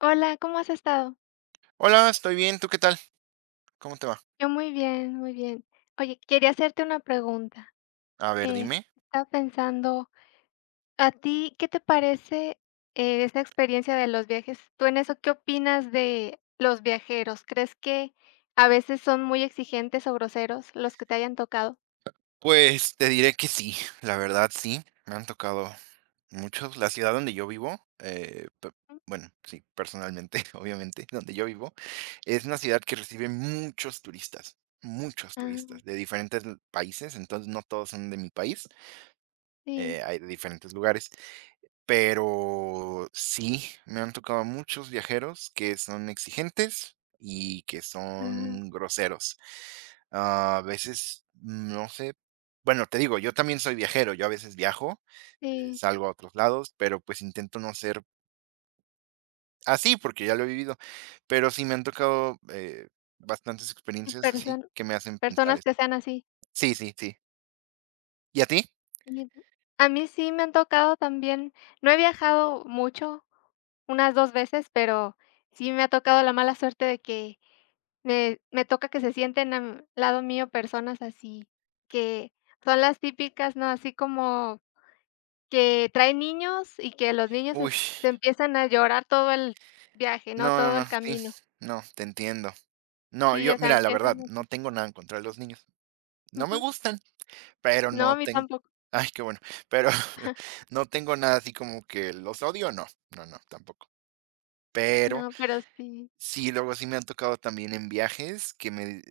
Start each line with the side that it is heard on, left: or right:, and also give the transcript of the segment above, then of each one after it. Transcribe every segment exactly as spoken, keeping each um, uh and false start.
left: Hola, ¿cómo has estado?
right: Hola, estoy bien, ¿tú qué tal? ¿Cómo te va?
left: Yo muy bien, muy bien. Oye, quería hacerte una pregunta.
right: A ver,
left: Eh,
right: dime.
left: Estaba pensando, ¿a ti qué te parece eh, esa experiencia de los viajes? ¿Tú en eso qué opinas de los viajeros? ¿Crees que a veces son muy exigentes o groseros los que te hayan tocado?
right: Pues te diré que sí, la verdad sí, me han tocado muchos. La ciudad donde yo vivo, eh, pe- bueno, sí, personalmente, obviamente, donde yo vivo, es una ciudad que recibe muchos turistas, muchos
left: Ah,
right: turistas de diferentes l- países, entonces no todos son de mi país,
left: sí,
right: eh, hay de diferentes lugares. Pero sí, me han tocado muchos viajeros que son exigentes y que
left: ah,
right: son groseros. Ah, a veces, no sé, bueno, te digo, yo también soy viajero, yo a veces viajo, eh,
left: sí.
right: salgo a otros lados, pero pues intento no ser así porque ya lo he vivido, pero sí me han tocado, eh, bastantes
left: Y
right: experiencias así
left: perso-
right: que me hacen pensar
left: Personas
right: eso.
left: que sean así.
right: Sí, sí, sí. ¿Y a ti?
left: Y a mí sí me han tocado también, no he viajado mucho, unas dos veces, pero sí me ha tocado la mala suerte de que me me toca que se sienten al lado mío personas así, que son las típicas, ¿no? Así como que traen niños y que los niños es
right: Uy,
left: se empiezan a llorar todo el viaje, ¿no?
right: no, no,
left: Todo
right: no,
left: el
right: sí,
left: camino.
right: no, te entiendo. No,
left: Sí,
right: yo,
left: o sea,
right: mira, la verdad,
left: empiezan
right: no
left: así.
right: tengo nada en contra de los niños. No me
left: Ujú.
right: gustan, pero
left: No,
right: no
left: a mí
right: ten
left: tampoco.
right: ay, qué bueno, pero no tengo nada así como que los odio, no, no, no, tampoco. Pero
left: No, pero sí,
right: sí, luego sí me han tocado también en viajes que me, eh,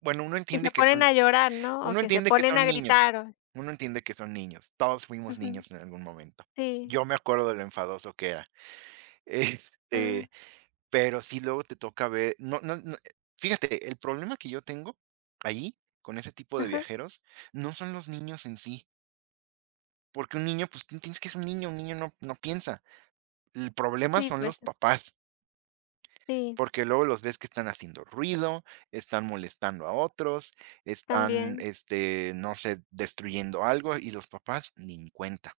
right: bueno, uno
left: que se
right: entiende que
left: ponen
right: son
left: a llorar, ¿no? O
right: uno
left: que se
right: entiende que
left: ponen a
right: son niños,
left: gritar o
right: uno entiende que son niños, todos fuimos
left: ujú,
right: niños en algún momento.
left: sí.
right: Yo me acuerdo de lo enfadoso que era,
left: Ah,
right: este, pero sí luego te toca ver no, no, no, eh, fíjate, el problema que yo tengo ahí, con ese tipo de
left: ajá.
right: viajeros, no son los niños en sí, porque un niño, pues, tú entiendes que es un niño, un niño no no piensa. El problema
left: Sí,
right: son
left: pues,
right: los papás,
left: sí,
right: porque luego los ves que están haciendo ruido, están molestando a otros, están,
left: también.
right: este, no sé, destruyendo algo, y los papás ni en cuenta.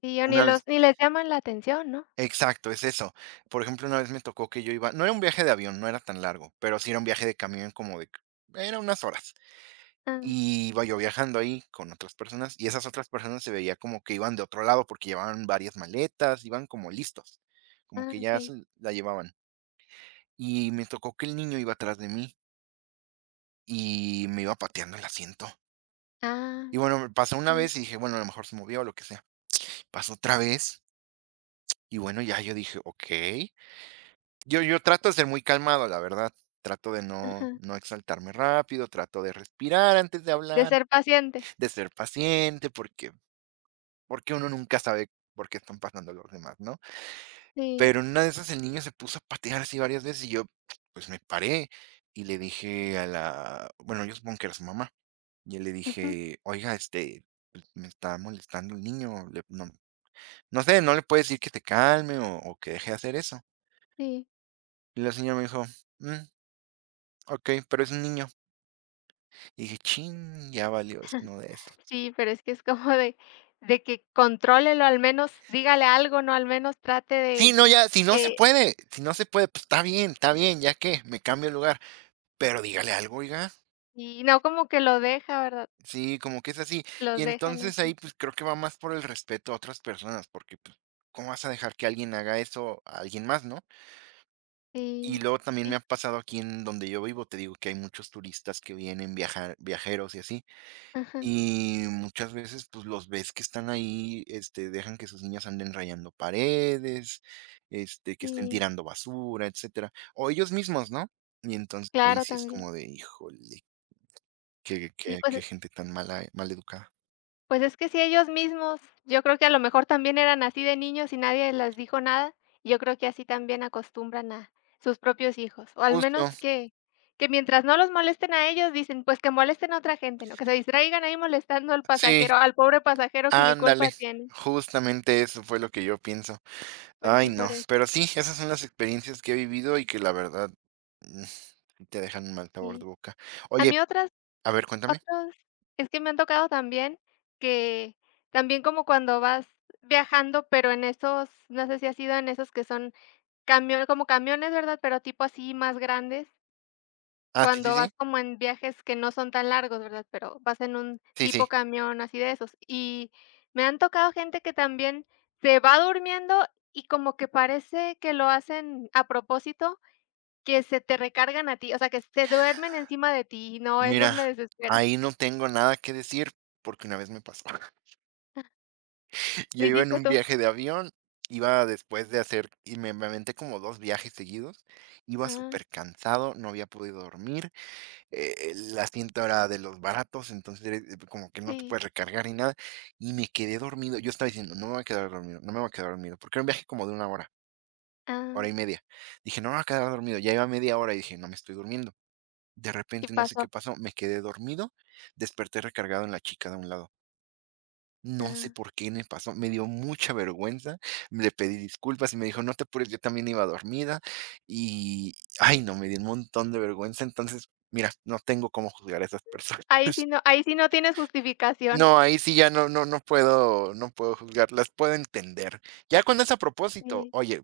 left: Sí, o ni
right: Una
left: los ni les llaman la atención, ¿no?
right: Exacto, es eso. Por ejemplo, una vez me tocó que yo iba, no era un viaje de avión, no era tan largo, pero sí era un viaje de camión como de era unas horas.
left: Ah,
right: Y iba yo viajando ahí con otras personas, y esas otras personas se veía como que iban de otro lado, porque llevaban varias maletas, iban como listos, como
left: ah,
right: que ya
left: okey.
right: se la llevaban. Y me tocó que el niño iba atrás de mí y me iba pateando el asiento.
left: Ah,
right: Y bueno, me pasó una
left: no,
right: vez y dije: "Bueno, a lo mejor se movió o lo que sea". Pasó otra vez y bueno, ya yo dije: "Okey". Yo yo trato de ser muy calmado, la verdad. Trato de
left: ajá.
right: no no exaltarme rápido, trato de respirar antes de
left: De
right: hablar,
left: ser paciente.
right: de ser paciente, porque porque uno nunca sabe por qué están pasando los demás, ¿no?
left: Sí,
right: Pero en una de esas el niño se puso a patear así varias veces y yo, pues, me paré y le dije a la bueno, yo supongo que era su mamá. Y le
left: ujú,
right: dije: "Oiga, este, pues, me está molestando el niño, le no no sé, ¿no le puedes decir que te calme o o que deje de hacer eso?".
left: sí.
right: Y la señora me dijo: "Mm, okey, pero es un niño". Y dije: "Chin, ya valió, es uno de esos".
left: Sí, pero es que es como de de que contrólelo, al menos dígale algo, ¿no? Al menos trate
right: Sí,
left: de
right: no, ya, si no se
left: que
right: puede, si no se puede, pues está bien, está bien, ya que me cambio de lugar, pero dígale algo, oiga.
left: y no como que lo deja, ¿verdad?
right: Sí, como que es así.
left: Los
right: Y
left: dejan
right: entonces
left: así.
right: ahí, pues, creo que va más por el respeto a otras personas, porque, pues, ¿cómo vas a dejar que alguien haga eso a alguien más, no? Y
left: Sí,
right: luego también me
left: sí,
right: ha pasado aquí en donde yo vivo, te digo que hay muchos turistas que vienen, viajar viajeros y así.
left: ajá,
right: Y muchas veces, pues, los ves que están ahí, este, dejan que sus niñas anden rayando paredes, este, que estén
left: sí,
right: tirando basura, etcétera, o ellos mismos, ¿no? Y entonces ahí
left: claro,
right: sí es
left: también.
right: como de, híjole, qué
left: Sí,
right: qué qué
left: pues
right: gente tan mala mal educada.
left: pues es que si ellos mismos, yo creo que a lo mejor también eran así de niños y nadie les dijo nada, yo creo que así también acostumbran a sus propios hijos, o al
right: Justo,
left: menos que que mientras no los molesten a ellos, dicen: "Pues que molesten a otra gente", ¿no? Que se distraigan ahí molestando al
right: sí,
left: pasajero, al pobre pasajero que ni culpa
right: ándale,
left: tiene.
right: justamente eso fue lo que yo pienso.
left: Pues
right: Ay,
left: sí,
right: no,
left: por eso.
right: pero sí, esas son las experiencias que he vivido y que la verdad, mm, sí te dejan un mal sabor de
left: Sí.
right: boca.
left: A
right: Oye,
left: mí otras
right: a ver, cuéntame.
left: otros es que me han tocado también que también como cuando vas viajando, pero en esos, no sé si has ido en esos que son camión como camiones, ¿verdad? Pero tipo así más grandes,
right: Ah, sí, sí,
left: cuando vas
right: sí.
left: como en viajes que no son tan largos, ¿verdad? Pero vas en un
right: Sí,
left: tipo
right: sí.
left: camión así de esos. Y me han tocado gente que también se va durmiendo y como que parece que lo hacen a propósito, que se te recargan a ti, o sea, que se duermen encima de ti, y no, esos
right: Mira,
left: me desesperan.
right: ahí no tengo nada que decir, porque una vez me pasó.
left: ¿Lo
right: Yo iba en
left: hiciste
right: un
left: tú?
right: viaje de avión, iba después de hacer y me me aventé como dos viajes seguidos, iba
left: Ah,
right: súper cansado, no había podido dormir, eh, el asiento era de los baratos, entonces, eh, como que no te
left: sí,
right: puedes recargar ni nada, y me quedé dormido. Yo estaba diciendo: "No me voy a quedar dormido, no me voy a quedar dormido", porque era un viaje como de una hora,
left: ah,
right: hora y media. Dije: "No me voy a quedar dormido". Ya iba media hora y dije: "No me estoy durmiendo". De
left: y
right: repente, no sé qué
left: pasó.
right: pasó, me quedé dormido, desperté recargado en la chica de un lado. No sé
left: Ah,
right: por qué me pasó, me dio mucha vergüenza, le pedí disculpas y me dijo: "No te apures, yo también iba dormida", y, ay, no, me dio un montón de vergüenza. Entonces, mira, no tengo cómo juzgar a esas personas.
left: ahí sí no ahí sí no tienes justificación.
right: No, ahí sí ya no no no puedo no puedo juzgarlas, puedo entender. Ya cuando es a propósito,
left: Sí.
right: oye,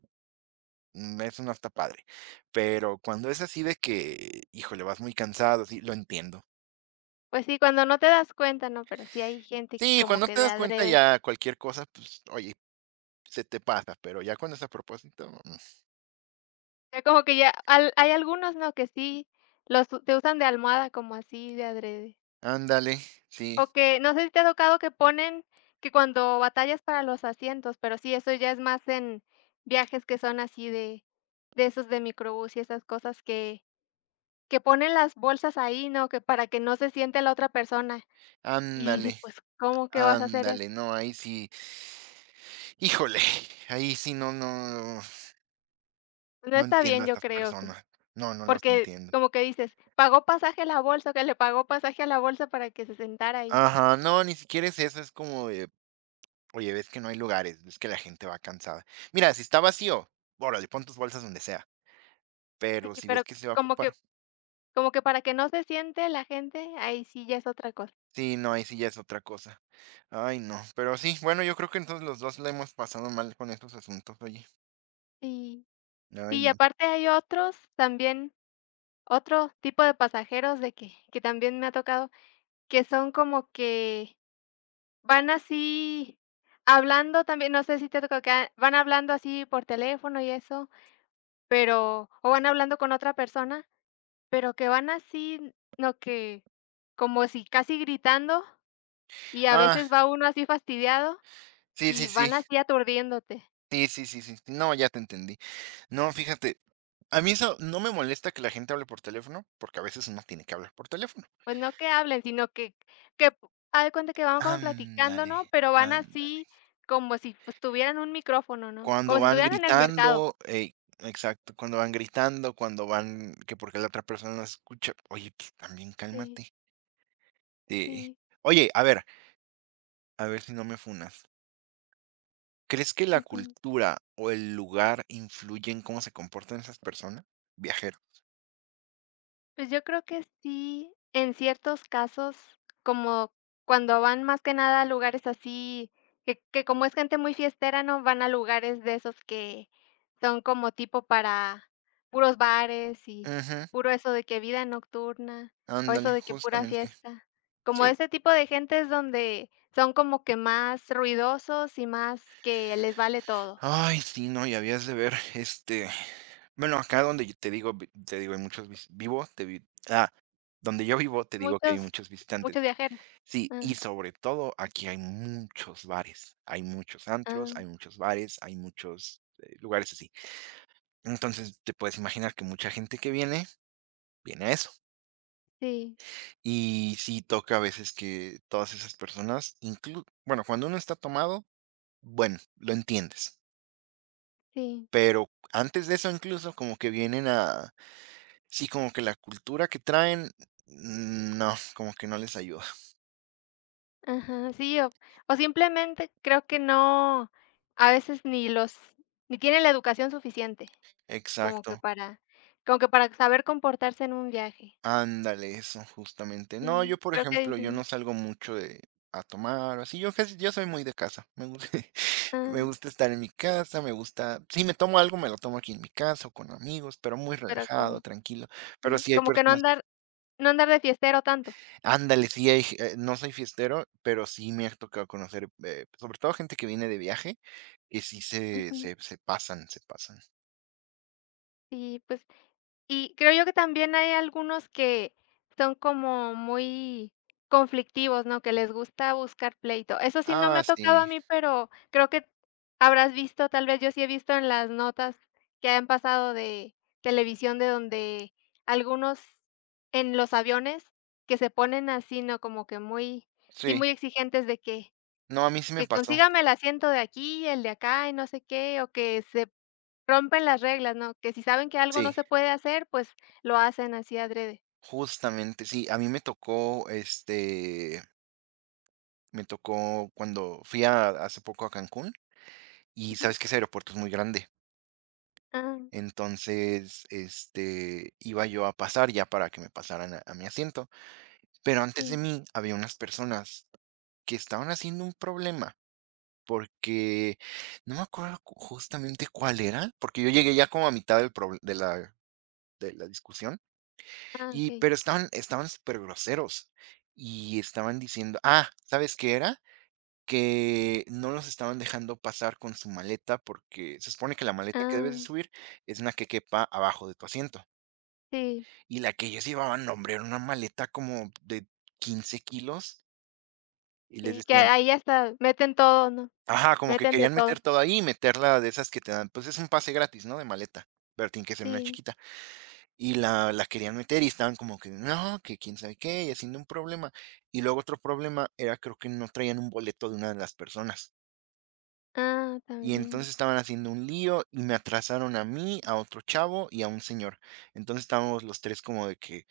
right: mm, eso no está padre, pero cuando es así de que, híjole, vas muy cansado, sí, lo entiendo.
left: Pues sí, cuando no te das cuenta, ¿no? Pero sí hay gente que
right: Sí,
left: como
right: cuando
left: que
right: te
left: de
right: das cuenta
left: adrede,
right: ya cualquier cosa, pues, oye, se te pasa, pero ya cuando es a propósito, mm,
left: ya como que ya al hay algunos, ¿no? Que sí los u- te usan de almohada como así de adrede.
right: ándale, sí,
left: O que no sé si te ha tocado que ponen que cuando batallas para los asientos, pero sí, eso ya es más en viajes que son así de de esos de microbús y esas cosas que que ponen las bolsas ahí, ¿no? Que para que no se siente la otra persona, y dices:
right: ándale,
left: "Pues, ¿cómo que vas a hacer eso?".
right: ándale, no, ahí sí, híjole, ahí sí no, no,
left: No
right: no
left: está
right: entiendo
left: bien,
right: a
left: yo
right: estas
left: creo que
right: personas, no, no los
left: porque
right: entiendo.
left: como que dices: "Pagó pasaje la bolsa, que le pagó pasaje a la bolsa para que se sentara ahí".
right: Ajá, no, ni siquiera es eso, es como de, oye, ves que no hay lugares, ves que la gente va cansada. Mira, si está vacío, órale, pon tus bolsas donde sea,
left: Sí,
right: pero si
left: pero
right: ves que se va a
left: como que
right: ocupar.
left: como que para que no se siente la gente, ahí sí ya es otra cosa.
right: Sí, no, ahí sí ya es otra cosa. Ay, no. Pero sí, bueno, yo creo que entonces los dos la hemos pasado mal con estos asuntos, oye.
left: Sí.
right: Ay,
left: Sí, y
right: no.
left: aparte hay otros también, otro tipo de pasajeros de que que también me ha tocado, que son como que van así hablando también, no sé si te ha tocado que a- van hablando así por teléfono y eso, pero o van hablando con otra persona. Pero que van así, no que como si casi gritando, y a
right: Ah,
left: veces va uno así fastidiado,
right: sí,
left: y
right: sí,
left: van
right: sí.
left: así aturdiéndote.
right: Sí, sí, sí, sí, sí, no, ya te entendí. No, fíjate, a mí eso no me molesta que la gente hable por teléfono, porque a veces uno tiene que hablar por teléfono.
left: Pues no que hablen, sino que que p- haz de cuenta que van como platicando, ¿no?
right: Ándale,
left: Pero van
right: ándale.
left: así como si, pues, tuvieran un micrófono, ¿no? Como
right: Cuando
left: si
right: van
left: estuvieran en el mercado.
right: gritando, ey, exacto, cuando van gritando, cuando van que porque la otra persona no escucha. Oye, pues, también
left: Sí,
right: cálmate. Sí.
left: sí.
right: Oye, a ver, a ver si no me funas. ¿Crees que la cultura o el lugar influye en cómo se comportan esas personas? Viajero.
left: Pues yo creo que sí, en ciertos casos, como cuando van más que nada a lugares así, que que como es gente muy fiestera, ¿no? Van a lugares de esos que son como tipo para puros bares y
right: Ujú,
left: puro eso de que vida nocturna o eso
right: ándale,
left: de que pura
right: justamente.
left: fiesta. Como
right: Sí.
left: ese tipo de gente es donde son como que más ruidosos y más que les vale todo.
right: Ay, sí, no, y habías de ver, este, bueno, acá donde yo te digo, vi- te digo, hay muchos vis- vivo, te vi- ah, donde yo vivo, te digo que hay
left: Muchos
right: muchos
left: muchos
right: visitantes.
left: viajeros.
right: Sí,
left: Ah,
right: y sobre todo aquí hay muchos bares, hay muchos antros,
left: ah,
right: hay muchos bares, hay muchos eh, lugares así. Entonces te puedes imaginar que mucha gente que viene, viene a eso.
left: sí,
right: Y sí toca a veces que todas esas personas, inclu bueno, cuando uno está tomado, bueno, lo entiendes,
left: sí.
right: pero antes de eso incluso como que vienen a sí, como que la cultura que traen, mm, no, como que no les ayuda.
left: Ajá, sí, o o simplemente creo que no, a veces ni los ni tienen la educación suficiente, como que
right: Exacto.
left: para como que para saber comportarse en un viaje.
right: Ándale, eso, justamente. No,
left: Sí,
right: yo, por
left: creo que
right: ejemplo,
left: dicen,
right: yo
left: no,
right: no salgo mucho de a tomar o así. Yo casi yo soy muy de casa. Me gusta
left: ah,
right: Me gusta estar en mi casa, me gusta si me tomo algo, me lo tomo aquí en mi casa o con amigos, pero muy
left: pero
right: relajado,
left: como
right: tranquilo. Pero
left: sí,
right: sí hay
left: como que no
right: personas
left: andar no andar de fiestero tanto.
right: ándale, sí hay g eh, no soy fiestero, pero sí me ha tocado conocer, eh, sobre todo gente que viene de viaje, que sí se
left: Ujú.
right: se se pasan, se pasan.
left: Sí, pues y creo yo que también hay algunos que son como muy conflictivos, ¿no? Que les gusta buscar pleito. Eso sí no me ha
right: Ah, sí,
left: tocado a mí, pero creo que habrás visto, tal vez yo sí he visto en las notas que han pasado de televisión de donde algunos en los aviones que se ponen así, ¿no? Como que muy, sí,
right: sí.
left: muy exigentes de que
right: No, a mí sí me
left: que
right: pasó.
left: consígame el asiento de aquí, el de acá y no sé qué, o que se rompen las reglas, ¿no? Que si saben que algo no
right: Sí.
left: se puede hacer, pues, lo hacen así adrede.
right: Justamente, sí, a mí me tocó, este, me tocó cuando fui a hace poco a Cancún y
left: Ujú.
right: sabes que ese aeropuerto es muy grande.
left: Ah,
right: Entonces, este, iba yo a pasar ya para que me pasaran a, a mi asiento, pero antes de
left: sí.
right: mí había unas personas que estaban haciendo un problema porque no me acuerdo cu- justamente cuál era, porque yo llegué ya como a mitad del proble- de la, de la discusión.
left: Ah,
right: Y
left: okey.
right: pero estaban estaban súper groseros y estaban diciendo, ah, ¿sabes qué era? Que no los estaban dejando pasar con su maleta, porque se supone que la maleta que
left: Ah,
right: debes de subir es una que quepa abajo de tu asiento.
left: sí,
right: Y la que ellos llevaban, no hombre, era una maleta como de quince kilos, y les
left: sí, que
right: decían
left: ahí hasta meten todo, ¿no?
right: ajá, como que
left: Meten de
right: querían
left: todo.
right: meter todo ahí, y meterla de esas que te dan, pues, es un pase gratis, ¿no?, de maleta, pero tiene que ser una
left: Sí.
right: chiquita. Y la la querían meter y estaban como que no, que quién sabe qué, y haciendo un problema. Y luego otro problema era, creo que no traían un boleto de una de las personas.
left: Ah,
right: Y
left: también.
right: entonces estaban haciendo un lío y me atrasaron a mí, a otro chavo y a un señor. Entonces estábamos los tres como de que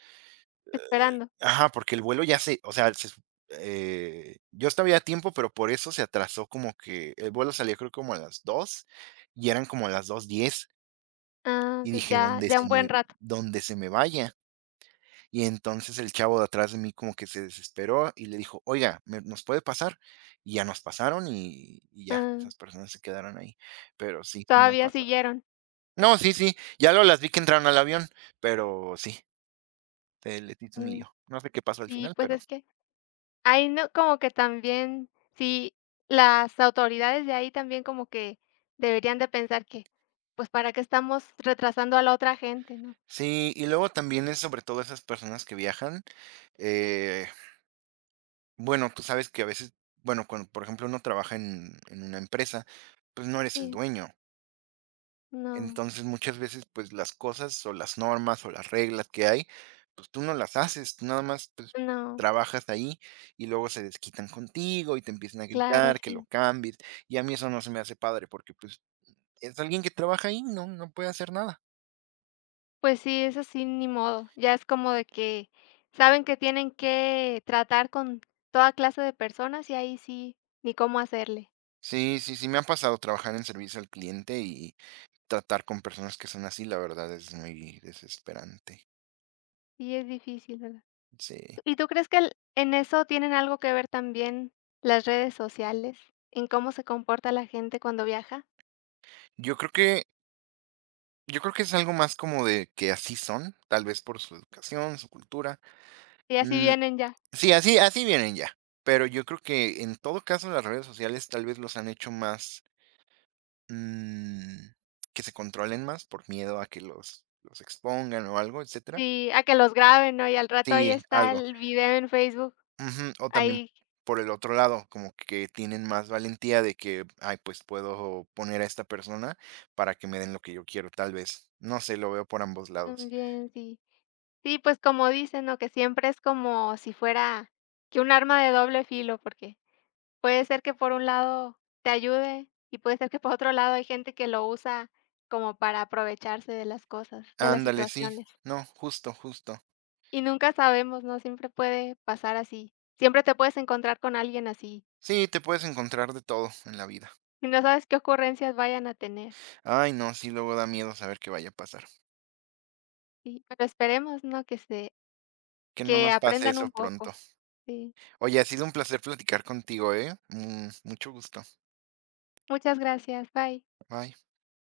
left: Esperando.
right: ajá, porque el vuelo ya se o sea, se sup eh, yo estaba ya a tiempo, pero por eso se atrasó como que el vuelo salía creo como a las dos y eran como a las dos diez
left: Ah,
right: y
left: pues
right: dije:
left: ya
right: "Donde
left: ya
right: se
left: un buen
right: me
left: rato.
right: donde se me vaya". Y entonces el chavo de atrás de mí como que se desesperó y le dijo, oiga, ¿me- ¿nos puede pasar? Y ya nos pasaron y, y ya,
left: Ah,
right: esas personas se quedaron ahí. Pero sí, sí me han
left: todavía
right: pasado.
left: siguieron.
right: No, sí, sí, ya lo las vi que entraron al avión, pero sí, te les hice un
left: Mm,
right: lío. No sé qué pasó al
left: sí,
right: final,
left: pues
right: pero
left: es que ahí no como que también, sí, las autoridades de ahí también como que deberían de pensar que, pues, ¿para qué estamos retrasando a la otra gente, no?
right: sí. Y luego también es sobre todo esas personas que viajan. eh, bueno, tú sabes que a veces, bueno, cuando por ejemplo uno trabaja en en una empresa, pues no eres el
left: Sí,
right: dueño.
left: no,
right: Entonces, muchas veces, pues, las cosas, o las normas, o las reglas que hay, pues, tú no las haces, tú nada más, pues,
left: no,
right: trabajas ahí, y luego se desquitan contigo, y te empiezan a
left: claro,
right: gritar que lo
left: sí.
right: cambies, y a mí eso no se me hace padre, porque, pues, es alguien que trabaja ahí, no no puede hacer nada.
left: Pues sí, eso sí, ni modo. Ya es como de que saben que tienen que tratar con toda clase de personas y ahí sí, ni cómo hacerle.
right: Sí, sí, sí, me ha pasado trabajar en servicio al cliente, y tratar con personas que son así, la verdad es muy desesperante.
left: Sí, es difícil, ¿verdad?
right: Sí.
left: ¿Y tú crees que el- en eso tienen algo que ver también las redes sociales, en cómo se comporta la gente cuando viaja?
right: Yo creo que yo creo que es algo más como de que así son, tal vez por su educación, su cultura.
left: Y así
right: Mm.
left: vienen ya,
right: Sí, así así vienen ya. Pero yo creo que en todo caso las redes sociales tal vez los han hecho más, mm, que se controlen más por miedo a que los los expongan o algo, etcétera.
left: sí, a que los graben, ¿no? Y al rato ahí
right: Sí,
left: está
right: algo.
left: el video en Facebook,
right: Ujú, o también
left: ahí
right: por el otro lado, como que tienen más valentía de que: "Ay, pues puedo poner a esta persona para que me den lo que yo quiero", tal vez. No sé, lo veo por ambos lados.
left: también, sí. Sí, pues, como dicen, ¿no? Que siempre es como si fuera que un arma de doble filo, porque puede ser que por un lado te ayude y puede ser que por otro lado hay gente que lo usa como para aprovecharse de las cosas, de las
right: Ándale, sí.
left: situaciones.
right: No, justo, justo.
left: Y nunca sabemos, ¿no? Siempre puede pasar así. Siempre te puedes encontrar con alguien así
right: Sí, te puedes encontrar de todo en la vida.
left: y no sabes qué ocurrencias vayan a tener.
right: Ay, no, sí, luego da miedo saber qué vaya a pasar.
left: Sí, pero esperemos, ¿no? Que se
right: Que no
left: que
right: nos pase
left: aprendan
right: eso
left: un
right: pronto.
left: poco. Sí.
right: Oye, ha sido un placer platicar contigo, ¿eh? Mm, mucho gusto.
left: Muchas gracias. Bye.
right: Bye.